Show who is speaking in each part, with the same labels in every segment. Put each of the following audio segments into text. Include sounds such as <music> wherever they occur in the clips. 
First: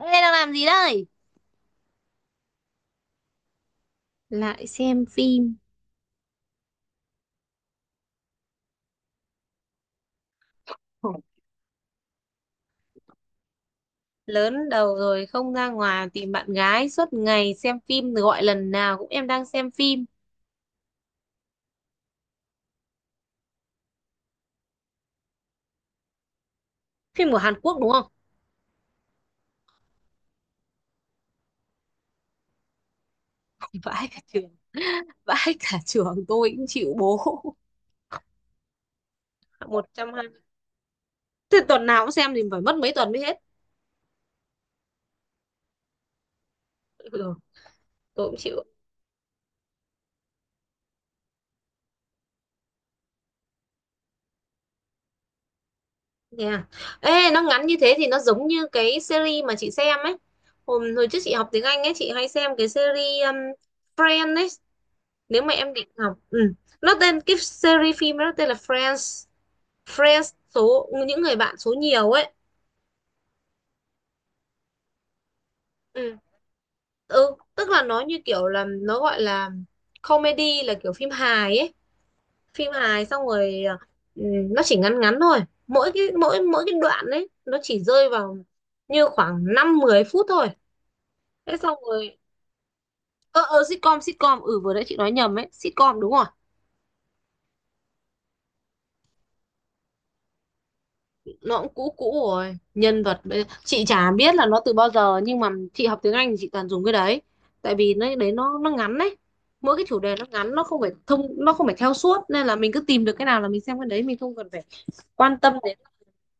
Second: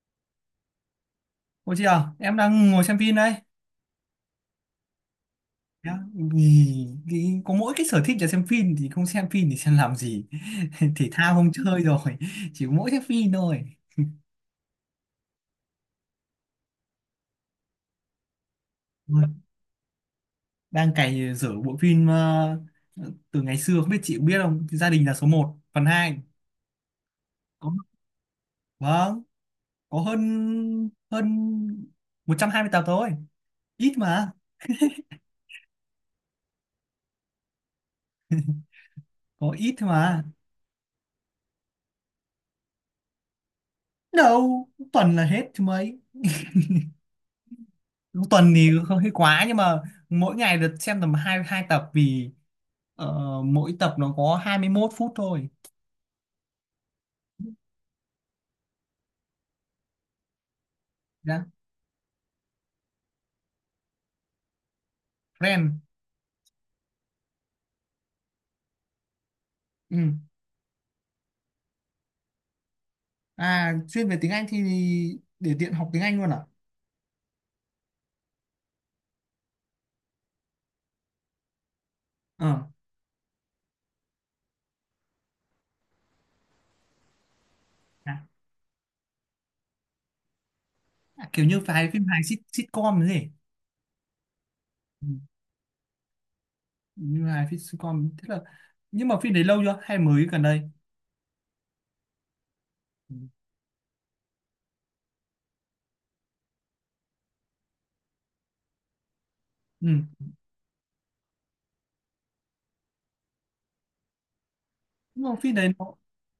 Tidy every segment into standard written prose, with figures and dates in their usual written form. Speaker 1: Ê, đang làm gì đây?
Speaker 2: Ủa chị à, em đang ngồi xem phim đây.
Speaker 1: Lại xem phim.
Speaker 2: Nhá, vì cái, có mỗi cái sở thích là xem phim thì không xem phim thì xem làm gì. <laughs> Thể
Speaker 1: Khổ,
Speaker 2: thao không chơi rồi, chỉ có mỗi xem phim thôi.
Speaker 1: lớn đầu rồi không ra ngoài tìm bạn gái suốt ngày xem phim rồi gọi lần nào cũng
Speaker 2: Ôi,
Speaker 1: em đang xem phim.
Speaker 2: đang cày dở bộ phim từ ngày xưa không biết chị có biết không? Gia đình là số một, phần hai.
Speaker 1: Phim của Hàn
Speaker 2: Có.
Speaker 1: Quốc đúng không?
Speaker 2: Vâng, có hơn hơn 120 tập thôi.
Speaker 1: <laughs>
Speaker 2: Ít
Speaker 1: Vãi cả
Speaker 2: mà,
Speaker 1: trường, vãi cả trường tôi cũng chịu bố.
Speaker 2: có
Speaker 1: <laughs>
Speaker 2: ít thôi mà.
Speaker 1: 120. Thế tuần nào cũng xem thì phải mất mấy tuần mới hết.
Speaker 2: Đâu, tuần là hết chứ mấy.
Speaker 1: Ừ, tôi cũng
Speaker 2: Tuần
Speaker 1: chịu.
Speaker 2: thì hơi quá nhưng mà mỗi ngày được xem tầm hai hai tập vì Ờ, mỗi tập nó có 21 phút thôi.
Speaker 1: Nè. Ê, nó ngắn như thế thì nó giống như cái series mà chị xem ấy. Hôm hồi trước chị
Speaker 2: Dạ.
Speaker 1: học tiếng Anh ấy, chị hay xem cái series Friends ấy, nếu mà em
Speaker 2: Ren.
Speaker 1: định học ừ. Nó tên cái series phim nó tên là Friends.
Speaker 2: Ừ.
Speaker 1: Friends số những người bạn số nhiều ấy.
Speaker 2: À, chuyên về tiếng Anh thì để tiện học tiếng
Speaker 1: Ừ.
Speaker 2: Anh luôn à?
Speaker 1: Ừ, tức là nó như kiểu là nó gọi là comedy, là kiểu phim hài ấy.
Speaker 2: Ờ.
Speaker 1: Phim hài xong rồi ừ, nó chỉ ngắn ngắn thôi, mỗi cái mỗi mỗi cái đoạn ấy nó chỉ rơi vào như khoảng 5 10 phút thôi.
Speaker 2: À, kiểu
Speaker 1: Thế
Speaker 2: như
Speaker 1: xong
Speaker 2: phải phim
Speaker 1: rồi
Speaker 2: hài sitcom thế.
Speaker 1: ờ sitcom, ừ vừa nãy chị
Speaker 2: Ừ.
Speaker 1: nói nhầm ấy, sitcom đúng rồi.
Speaker 2: Như hài phim sitcom thế là nhưng mà phim đấy lâu chưa hay mới gần đây?
Speaker 1: Nó cũng cũ cũ rồi, nhân
Speaker 2: Ừ.
Speaker 1: vật chị chả biết là nó từ bao giờ, nhưng mà chị học tiếng Anh thì chị toàn dùng cái đấy. Tại vì nó đấy, nó ngắn đấy, mỗi cái
Speaker 2: Ừ.
Speaker 1: chủ đề nó ngắn, nó không phải thông, nó không phải theo suốt nên là mình cứ tìm được cái nào là mình xem cái đấy, mình không cần phải
Speaker 2: Nhưng mà
Speaker 1: quan tâm
Speaker 2: phim đấy
Speaker 1: đến
Speaker 2: nó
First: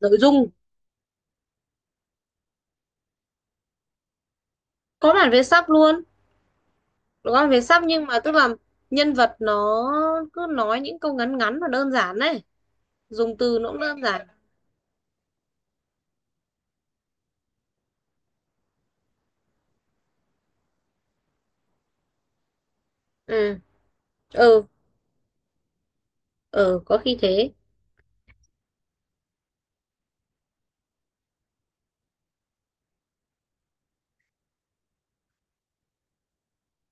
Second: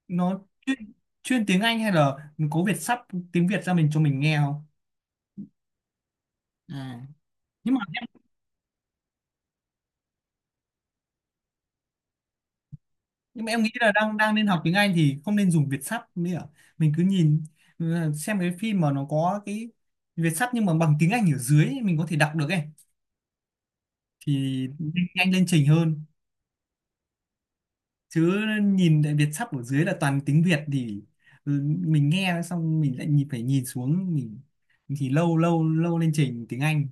Speaker 1: nội
Speaker 2: nó
Speaker 1: dung.
Speaker 2: chuyên, chuyên tiếng Anh hay là có Việt sắp tiếng Việt ra mình cho mình nghe không?
Speaker 1: Có bản vẽ sắp luôn.
Speaker 2: À.
Speaker 1: Có bản vẽ
Speaker 2: Nhưng mà
Speaker 1: sắp, nhưng mà tức là nhân vật nó cứ nói những câu ngắn ngắn và đơn giản đấy, dùng
Speaker 2: nhưng mà
Speaker 1: từ
Speaker 2: em
Speaker 1: nó
Speaker 2: nghĩ
Speaker 1: cũng
Speaker 2: là
Speaker 1: đơn
Speaker 2: đang
Speaker 1: giản.
Speaker 2: đang nên học tiếng Anh thì không nên dùng Việt sắp nữa, mình cứ nhìn, ừ, xem cái phim mà nó có cái Việt sắp nhưng mà bằng tiếng Anh ở dưới ấy, mình có thể đọc được ấy
Speaker 1: Ừ ừ,
Speaker 2: thì nhanh nhanh lên trình hơn,
Speaker 1: ừ, có khi thế.
Speaker 2: chứ nhìn lại Việt sắp ở dưới là toàn tiếng Việt thì, ừ, mình nghe xong mình lại nhìn phải nhìn xuống mình thì lâu lâu lâu lên trình tiếng Anh.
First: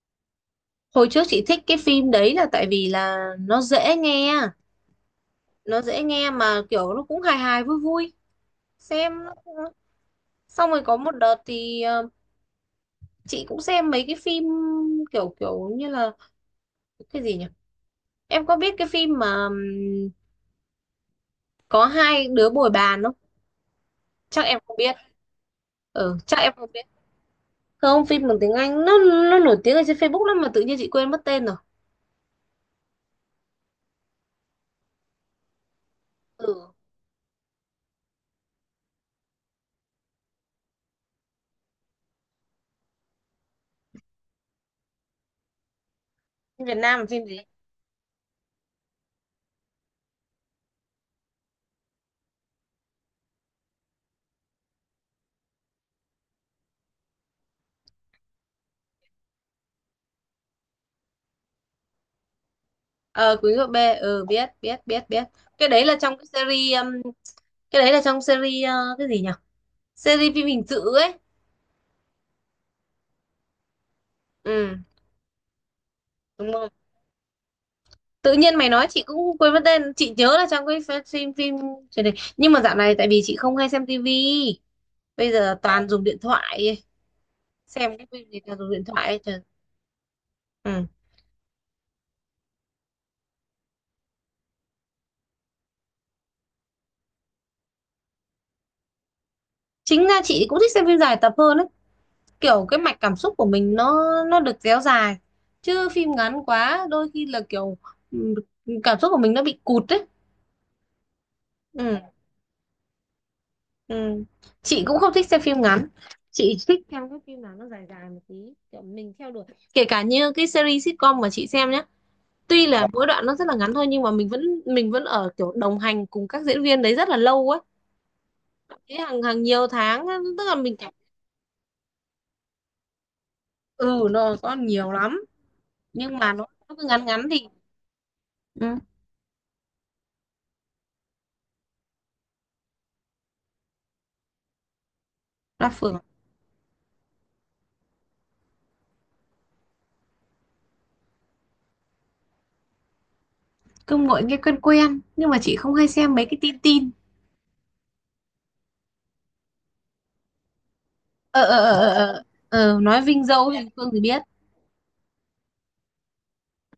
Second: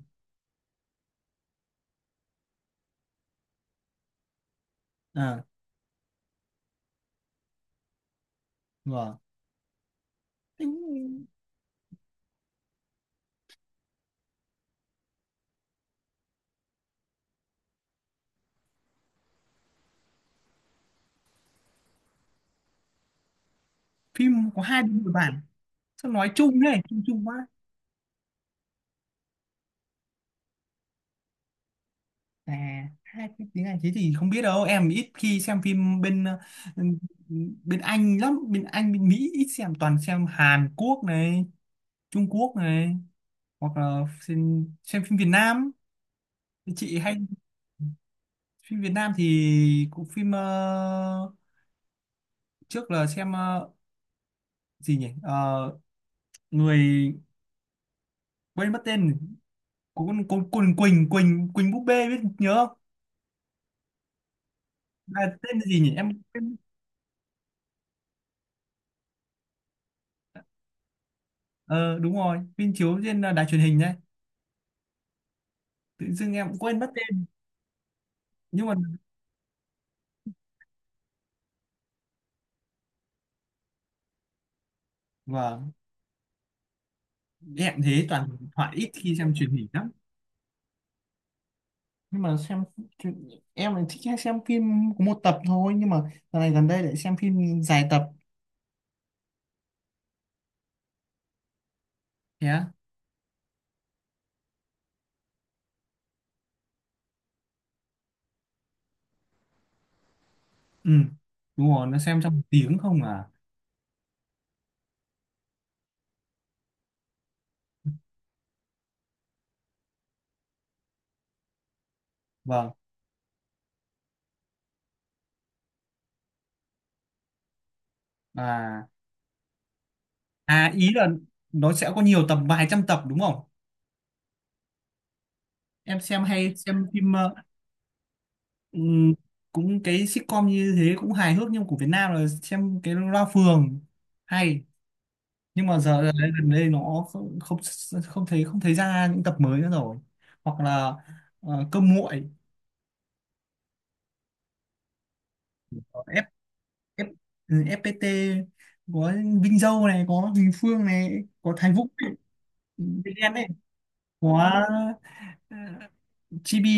Speaker 1: Hồi trước chị thích cái phim đấy là tại vì là nó dễ nghe,
Speaker 2: À,
Speaker 1: nó dễ nghe mà kiểu nó cũng hài hài vui vui. Xem
Speaker 2: vâng. Thế
Speaker 1: xong rồi có một đợt thì chị cũng xem mấy cái phim kiểu kiểu như là cái gì nhỉ, em có biết cái phim mà có hai đứa bồi bàn không?
Speaker 2: phim
Speaker 1: Chắc em
Speaker 2: có
Speaker 1: không
Speaker 2: hai đứa
Speaker 1: biết,
Speaker 2: người bản sao
Speaker 1: ừ
Speaker 2: nói
Speaker 1: chắc em
Speaker 2: chung
Speaker 1: không
Speaker 2: đấy
Speaker 1: biết.
Speaker 2: chung chung quá.
Speaker 1: Không, phim bằng tiếng Anh, nó nổi tiếng ở trên Facebook lắm mà tự nhiên chị quên mất tên rồi.
Speaker 2: À, hai cái tiếng Anh thế thì không biết đâu, em ít khi xem phim bên
Speaker 1: Ừ,
Speaker 2: bên Anh lắm, bên Anh bên Mỹ ít xem, toàn xem Hàn Quốc này, Trung Quốc này, hoặc là xem phim Việt Nam.
Speaker 1: phim Việt
Speaker 2: Chị
Speaker 1: Nam là
Speaker 2: hay
Speaker 1: phim gì?
Speaker 2: phim Việt Nam thì cũng phim trước là xem gì nhỉ. Ờ, người quên mất tên của con Quỳnh Quỳnh Quỳnh búp bê biết nhớ không,
Speaker 1: Ờ, Quý Ngựa B, ừ biết biết biết biết.
Speaker 2: là tên là
Speaker 1: Cái
Speaker 2: gì
Speaker 1: đấy là
Speaker 2: nhỉ
Speaker 1: trong
Speaker 2: em
Speaker 1: cái
Speaker 2: quên.
Speaker 1: series cái đấy là trong series cái gì nhỉ, series phim hình sự ấy.
Speaker 2: Ờ Đúng rồi, phim chiếu trên đài truyền hình đấy,
Speaker 1: Ừ.
Speaker 2: tự dưng em
Speaker 1: Đúng
Speaker 2: cũng
Speaker 1: rồi.
Speaker 2: quên mất tên
Speaker 1: Tự nhiên
Speaker 2: nhưng
Speaker 1: mày
Speaker 2: mà
Speaker 1: nói chị cũng quên mất tên, chị nhớ là trong cái phim, truyền hình. Nhưng mà dạo này tại vì chị không hay xem tivi, bây giờ
Speaker 2: vâng.
Speaker 1: toàn dùng điện thoại.
Speaker 2: Em
Speaker 1: Xem
Speaker 2: thế
Speaker 1: cái phim
Speaker 2: toàn
Speaker 1: gì toàn dùng
Speaker 2: thoại
Speaker 1: điện
Speaker 2: ít
Speaker 1: thoại
Speaker 2: khi
Speaker 1: ấy.
Speaker 2: xem
Speaker 1: Trời.
Speaker 2: truyền hình lắm,
Speaker 1: Ừ.
Speaker 2: nhưng mà xem truyền- em lại thích hay xem phim có một tập thôi nhưng mà dạo này gần đây lại xem phim dài tập.
Speaker 1: Chính ra chị cũng thích xem phim dài tập hơn ấy,
Speaker 2: Thế
Speaker 1: kiểu
Speaker 2: á?
Speaker 1: cái mạch cảm xúc của mình nó được kéo dài, chứ phim ngắn quá đôi khi là kiểu ừ, cảm xúc của mình nó bị cụt ấy.
Speaker 2: Ừ, đúng rồi nó
Speaker 1: Ừ.
Speaker 2: xem trong một tiếng không à.
Speaker 1: Ừ. Chị cũng không thích xem phim ngắn, chị thích xem các phim nào nó dài dài một tí, kiểu mình theo đuổi. Kể cả như cái series sitcom mà chị xem nhé, tuy
Speaker 2: Vâng.
Speaker 1: là mỗi đoạn nó rất là ngắn thôi nhưng mà mình vẫn ở kiểu đồng hành cùng các diễn viên đấy rất là lâu ấy,
Speaker 2: À,
Speaker 1: thế hàng hàng nhiều tháng á, tức là mình
Speaker 2: ý
Speaker 1: cảm.
Speaker 2: là nó sẽ có nhiều tập vài trăm tập đúng không,
Speaker 1: Ừ, nó có nhiều lắm,
Speaker 2: em
Speaker 1: nhưng
Speaker 2: xem
Speaker 1: mà nó,
Speaker 2: hay
Speaker 1: nó
Speaker 2: xem
Speaker 1: cứ ngắn
Speaker 2: phim
Speaker 1: ngắn thì ừ,
Speaker 2: ừm, cũng cái sitcom như thế cũng hài hước nhưng của Việt Nam là xem cái Loa Phường hay, nhưng
Speaker 1: là
Speaker 2: mà
Speaker 1: phượng.
Speaker 2: giờ đấy, gần đây nó không không không thấy ra những tập mới nữa rồi, hoặc là cơm nguội.
Speaker 1: Cứ ngồi nghe quen quen nhưng mà chị không hay
Speaker 2: Có
Speaker 1: xem
Speaker 2: F,
Speaker 1: mấy cái tin tin.
Speaker 2: F, FPT, có Vinh Dâu này, có Huỳnh Phương này,
Speaker 1: ờ
Speaker 2: có
Speaker 1: ờ
Speaker 2: Thái
Speaker 1: ờ
Speaker 2: Vũ
Speaker 1: ờ
Speaker 2: này,
Speaker 1: ờ. Ờ, nói
Speaker 2: Vinh
Speaker 1: Vinh
Speaker 2: Đen này,
Speaker 1: Dâu thì Phương thì biết.
Speaker 2: có ờ, Chibi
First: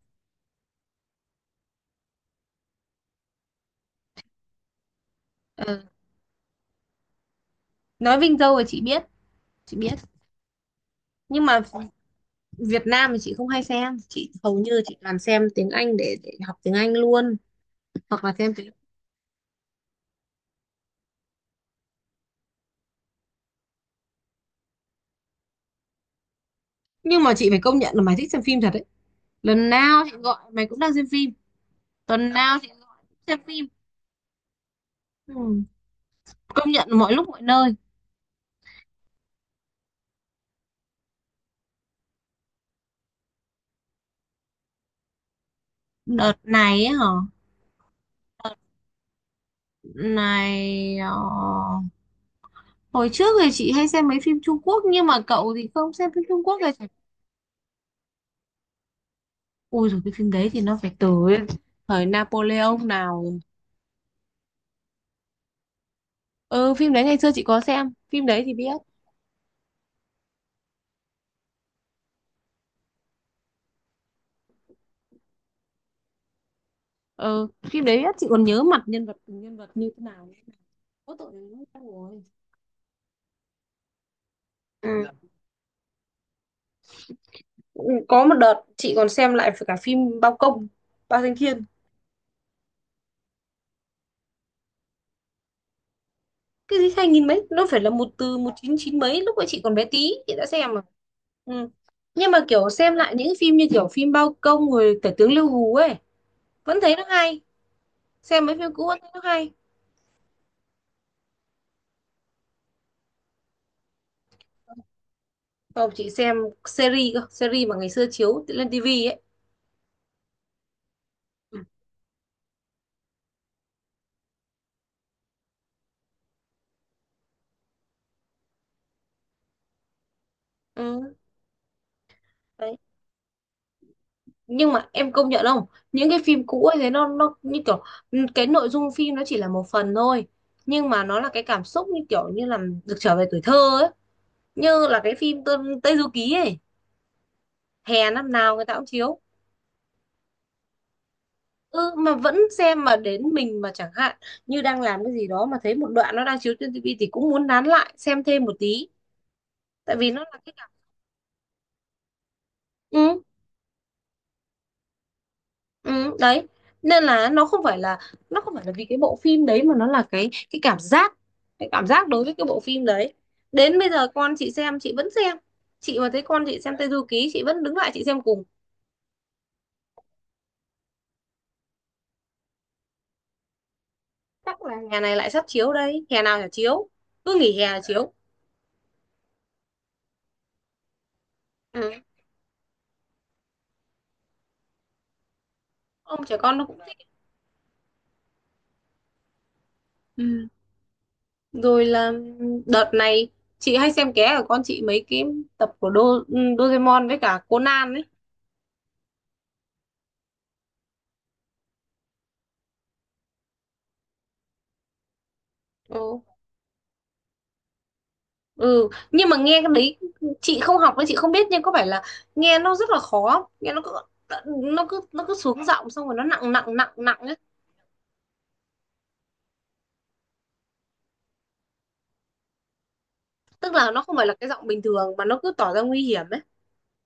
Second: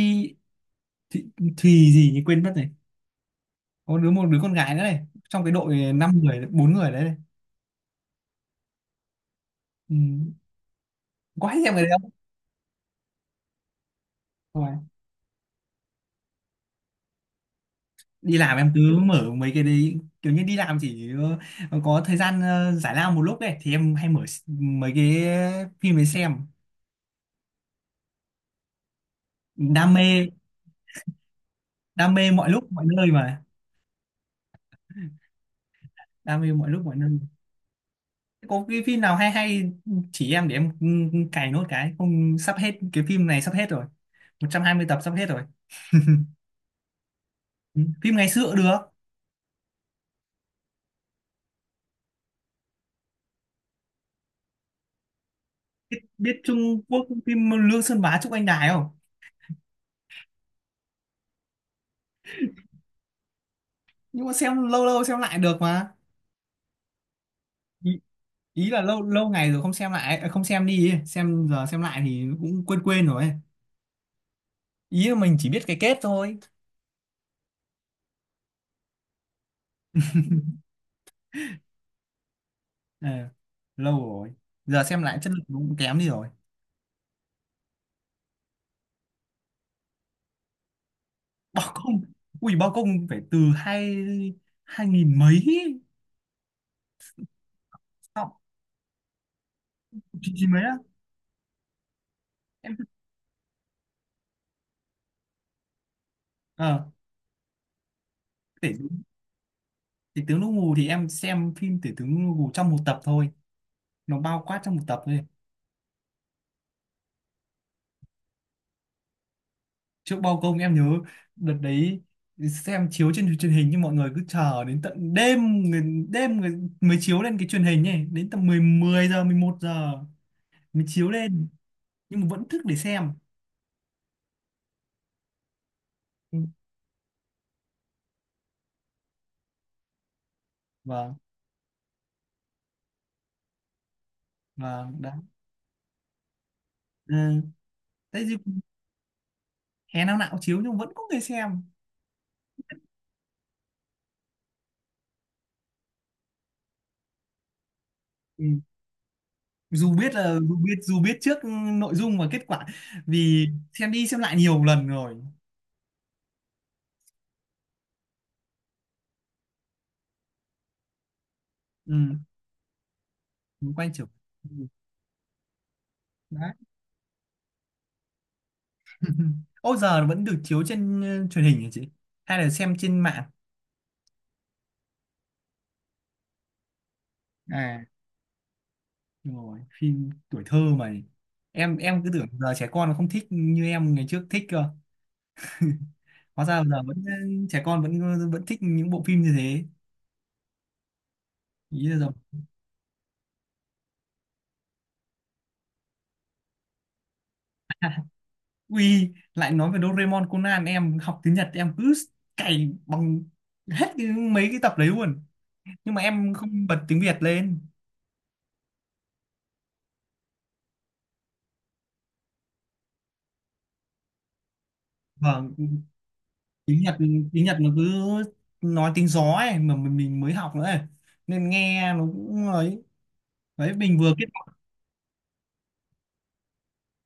Speaker 2: Thùy, Thùy gì nhỉ quên mất này, có một đứa con gái nữa này trong cái
Speaker 1: Ờ,
Speaker 2: đội 5 người 4 người đấy này.
Speaker 1: nói Vinh Dâu thì chị biết, chị biết.
Speaker 2: Ừ.
Speaker 1: Nhưng
Speaker 2: Có
Speaker 1: mà
Speaker 2: hay xem cái đấy
Speaker 1: Việt Nam thì chị không hay xem, chị hầu như
Speaker 2: không?
Speaker 1: chị toàn xem tiếng Anh để học tiếng Anh luôn, hoặc là
Speaker 2: Đi
Speaker 1: xem
Speaker 2: làm
Speaker 1: tiếng.
Speaker 2: em cứ mở mấy cái đấy, kiểu như đi làm chỉ có thời gian giải lao một lúc đấy thì em hay mở mấy cái phim ấy xem.
Speaker 1: Nhưng mà chị phải công nhận là mày thích xem phim thật đấy, lần
Speaker 2: đam
Speaker 1: nào
Speaker 2: mê
Speaker 1: chị gọi mày cũng đang xem phim,
Speaker 2: Đam
Speaker 1: tuần
Speaker 2: mê mọi
Speaker 1: nào chị
Speaker 2: lúc mọi
Speaker 1: cũng
Speaker 2: nơi
Speaker 1: xem
Speaker 2: mà.
Speaker 1: phim. Ừ.
Speaker 2: Đam mê
Speaker 1: Công
Speaker 2: mọi lúc
Speaker 1: nhận
Speaker 2: mọi nơi.
Speaker 1: mọi lúc mọi nơi.
Speaker 2: Thế có cái phim nào hay hay chỉ em để em, cày nốt cái không sắp hết, cái phim này sắp hết rồi, 120 tập sắp hết rồi.
Speaker 1: Đợt này ấy hả?
Speaker 2: Ừ, phim ngày xưa cũng được,
Speaker 1: Này hồi trước thì chị hay xem mấy phim Trung Quốc nhưng mà cậu thì không xem phim Trung
Speaker 2: biết
Speaker 1: Quốc rồi.
Speaker 2: Trung Quốc phim Lương Sơn Bá Trúc Anh Đài không,
Speaker 1: Ui rồi, cái phim đấy thì nó phải từ thời Napoleon nào rồi.
Speaker 2: nhưng mà xem lâu lâu xem lại được mà.
Speaker 1: Ừ, phim đấy ngày xưa chị có xem phim đấy thì
Speaker 2: Ý
Speaker 1: biết.
Speaker 2: là lâu lâu ngày rồi không xem lại à, không xem đi ấy. Xem giờ xem lại thì cũng quên quên rồi ấy. Ý là mình chỉ biết cái kết thôi.
Speaker 1: Ờ, phim đấy á, chị còn nhớ mặt nhân vật, từng nhân vật như thế nào. Có tội, nó lâu rồi.
Speaker 2: Ờ, lâu rồi, giờ
Speaker 1: Ừ.
Speaker 2: xem lại chất lượng cũng kém đi rồi.
Speaker 1: Có một đợt chị còn xem lại cả phim Bao Công, Bao Danh Thiên.
Speaker 2: Bao Công. Ui Bao Công phải từ hai 2000 mấy ấy.
Speaker 1: Cái gì hai nghìn mấy, nó phải là một
Speaker 2: Xong,
Speaker 1: từ một chín chín mấy, lúc ấy chị còn bé tí,
Speaker 2: chín
Speaker 1: chị đã
Speaker 2: chín mấy
Speaker 1: xem
Speaker 2: á.
Speaker 1: mà. Ừ. Nhưng mà kiểu
Speaker 2: Em
Speaker 1: xem lại những phim như kiểu phim Bao Công rồi Tể tướng Lưu Hú ấy, vẫn
Speaker 2: ờ
Speaker 1: thấy nó hay. Xem mấy
Speaker 2: tể,
Speaker 1: phim cũ vẫn thấy nó hay.
Speaker 2: tể tướng Đỗ Ngù thì em xem phim tể tướng Đỗ Ngù trong một tập thôi, nó bao quát trong một tập thôi.
Speaker 1: Không, chị xem series cơ, series mà ngày xưa chiếu lên tivi ấy.
Speaker 2: Trước Bao Công em nhớ đợt
Speaker 1: Ừ.
Speaker 2: đấy xem chiếu trên truyền hình, nhưng mọi người cứ chờ đến tận đêm, người mới chiếu lên cái truyền hình ấy, đến tầm 10 10 giờ 11 giờ mới chiếu
Speaker 1: Ừ.
Speaker 2: lên, nhưng mà vẫn thức để
Speaker 1: Đấy.
Speaker 2: xem.
Speaker 1: Nhưng mà em công nhận không, những cái
Speaker 2: Ừ.
Speaker 1: phim cũ ấy thế nó như kiểu ừ, cái nội dung phim nó chỉ là một phần thôi, nhưng mà
Speaker 2: Vâng,
Speaker 1: nó là cái cảm xúc như kiểu như là được trở về tuổi thơ ấy, như
Speaker 2: vâng
Speaker 1: là
Speaker 2: đấy,
Speaker 1: cái phim Tây Du Ký ấy.
Speaker 2: ừ.
Speaker 1: Hè
Speaker 2: Thế
Speaker 1: năm
Speaker 2: chứ,
Speaker 1: nào người ta cũng chiếu.
Speaker 2: hè năm nào cũng chiếu nhưng vẫn có người xem.
Speaker 1: Ừ mà vẫn xem, mà đến mình mà chẳng hạn như đang làm cái gì đó mà thấy một đoạn nó đang chiếu trên tivi thì cũng muốn nán lại xem thêm
Speaker 2: Ừ.
Speaker 1: một tí, tại vì nó là cái
Speaker 2: Dù
Speaker 1: cảm.
Speaker 2: biết dù biết trước nội dung và kết quả
Speaker 1: Ừ.
Speaker 2: vì xem đi xem lại nhiều lần rồi.
Speaker 1: Ừ, đấy, nên là nó không phải là nó không phải là vì cái bộ phim đấy, mà nó là cái cảm giác, cái cảm giác
Speaker 2: Ừ.
Speaker 1: đối với cái bộ phim đấy.
Speaker 2: Mới
Speaker 1: Đến bây
Speaker 2: quay trở.
Speaker 1: giờ con chị
Speaker 2: Ừ.
Speaker 1: xem chị vẫn xem. Chị mà thấy con
Speaker 2: Đấy.
Speaker 1: chị xem Tây Du Ký chị vẫn đứng lại chị xem cùng.
Speaker 2: Ừ. Ô giờ nó vẫn được chiếu trên truyền hình hả chị? Hay là xem trên mạng?
Speaker 1: Chắc là hè này lại sắp chiếu đây, hè nào chả chiếu, cứ nghỉ hè là
Speaker 2: À,
Speaker 1: chiếu.
Speaker 2: đúng rồi, phim tuổi thơ mà. Em
Speaker 1: Ừ.
Speaker 2: em cứ tưởng giờ trẻ con nó không thích như em ngày trước thích cơ.
Speaker 1: Ông trẻ
Speaker 2: Hóa
Speaker 1: con
Speaker 2: ra
Speaker 1: nó cũng
Speaker 2: giờ
Speaker 1: thích.
Speaker 2: vẫn trẻ con vẫn vẫn thích những bộ phim như thế.
Speaker 1: Ừ. Rồi
Speaker 2: Ý là
Speaker 1: là
Speaker 2: rồi.
Speaker 1: đợt này chị hay xem ké của con chị mấy cái tập của Doraemon với cả Conan ấy.
Speaker 2: Ui, lại nói về Doraemon Conan em học tiếng Nhật em cứ cày bằng hết cái, mấy cái tập đấy luôn. Nhưng mà
Speaker 1: Ừ.
Speaker 2: em không bật tiếng Việt lên.
Speaker 1: Ừ nhưng mà nghe cái đấy, chị không học nên chị không biết, nhưng có phải là nghe nó rất là khó không? Nghe nó cứ nó cứ nó cứ
Speaker 2: Vâng,
Speaker 1: xuống giọng xong rồi nó nặng nặng
Speaker 2: tiếng
Speaker 1: nặng
Speaker 2: Nhật
Speaker 1: nặng ấy.
Speaker 2: tiếng Nhật nó cứ nói tiếng gió ấy mà mình mới học nữa ấy, nên nghe nó cũng ấy.
Speaker 1: Tức
Speaker 2: Đấy
Speaker 1: là nó không phải là cái giọng bình thường mà nó cứ tỏ ra nguy hiểm ấy.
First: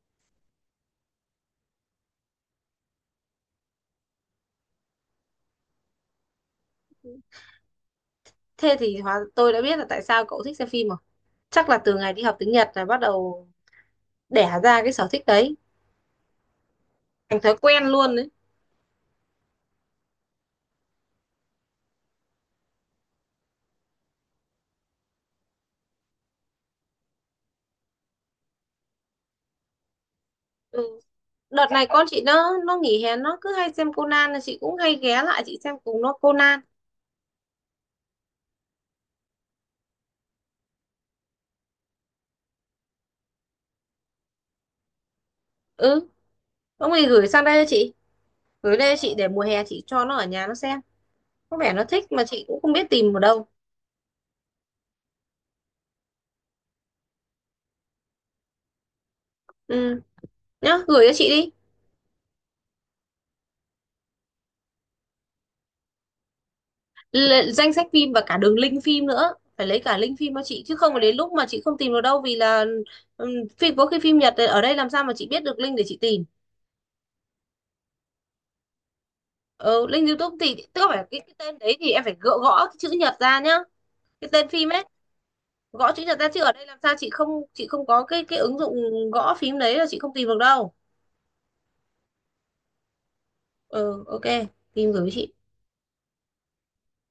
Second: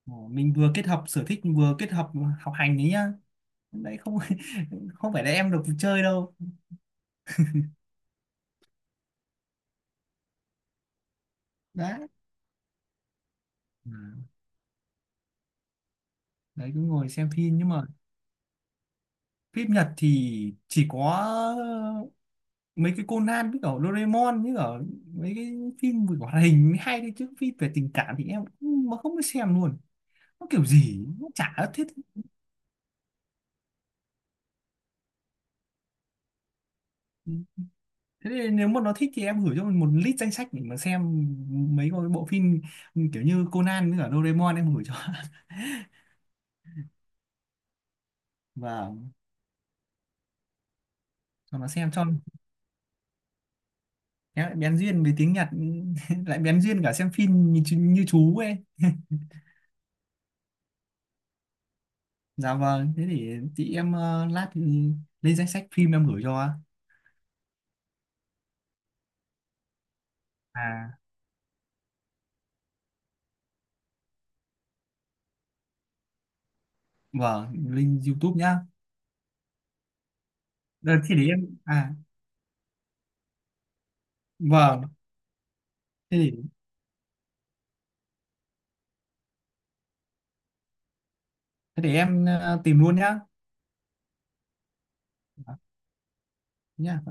Speaker 2: mình vừa kết hợp sở thích vừa kết hợp học hành đấy nhá. Đấy không. <laughs> Không phải là em được chơi đâu.
Speaker 1: Thế thì hóa tôi đã biết là tại sao cậu thích xem phim rồi, chắc là từ
Speaker 2: Đấy.
Speaker 1: ngày đi học tiếng Nhật là bắt đầu
Speaker 2: Ừ.
Speaker 1: đẻ ra cái sở thích đấy,
Speaker 2: Đấy cứ ngồi xem
Speaker 1: thành thói
Speaker 2: phim nhưng
Speaker 1: quen
Speaker 2: mà
Speaker 1: luôn đấy.
Speaker 2: phim Nhật thì chỉ có mấy cái Conan với cả Doraemon với cả mấy cái phim về hoạt hình mới hay đấy, chứ phim về tình cảm thì em mà không có xem luôn, nó kiểu
Speaker 1: Ừ.
Speaker 2: gì nó
Speaker 1: Đợt
Speaker 2: chả
Speaker 1: này
Speaker 2: thuyết.
Speaker 1: con chị nó nghỉ hè nó cứ hay xem Conan là chị cũng hay ghé lại chị xem cùng nó Conan.
Speaker 2: Thế thì nếu mà nó thích thì em gửi cho mình một list danh sách để mà xem mấy cái bộ phim kiểu như Conan với cả Doraemon em gửi cho. <laughs>
Speaker 1: Ừ, ông ấy gửi sang đây cho chị, gửi
Speaker 2: Và
Speaker 1: đây cho chị để mùa hè chị cho nó ở nhà nó xem, có
Speaker 2: cho nó
Speaker 1: vẻ nó
Speaker 2: xem cho
Speaker 1: thích mà chị cũng không biết tìm ở đâu.
Speaker 2: em bén duyên với tiếng Nhật. <laughs> Lại bén duyên cả xem phim như chú ấy.
Speaker 1: Ừ. Nhá, gửi cho chị đi.
Speaker 2: Dạ vâng thế thì chị em lát thì lên danh sách phim em gửi cho.
Speaker 1: L danh sách phim và cả đường link phim nữa, phải lấy cả link phim cho chị chứ
Speaker 2: À
Speaker 1: không là đến lúc mà chị không tìm được đâu, vì là ừm, phim có khi phim Nhật ở đây làm sao mà chị biết được link để chị tìm.
Speaker 2: vâng, link YouTube nhá.
Speaker 1: Ừ, link YouTube thì tức là
Speaker 2: Ờ,
Speaker 1: phải
Speaker 2: thế để
Speaker 1: cái
Speaker 2: em,
Speaker 1: tên đấy thì
Speaker 2: à
Speaker 1: em phải gõ cái chữ Nhật ra nhá, cái tên phim ấy.
Speaker 2: vâng,
Speaker 1: Gõ chữ
Speaker 2: thế
Speaker 1: Nhật ra
Speaker 2: để
Speaker 1: chứ ở đây làm sao chị không, chị không có cái ứng dụng gõ phím đấy là chị không tìm được đâu.
Speaker 2: thế để em tìm luôn nhá.
Speaker 1: Ừ, ok, tìm gửi cho chị.
Speaker 2: Dạ, nhá.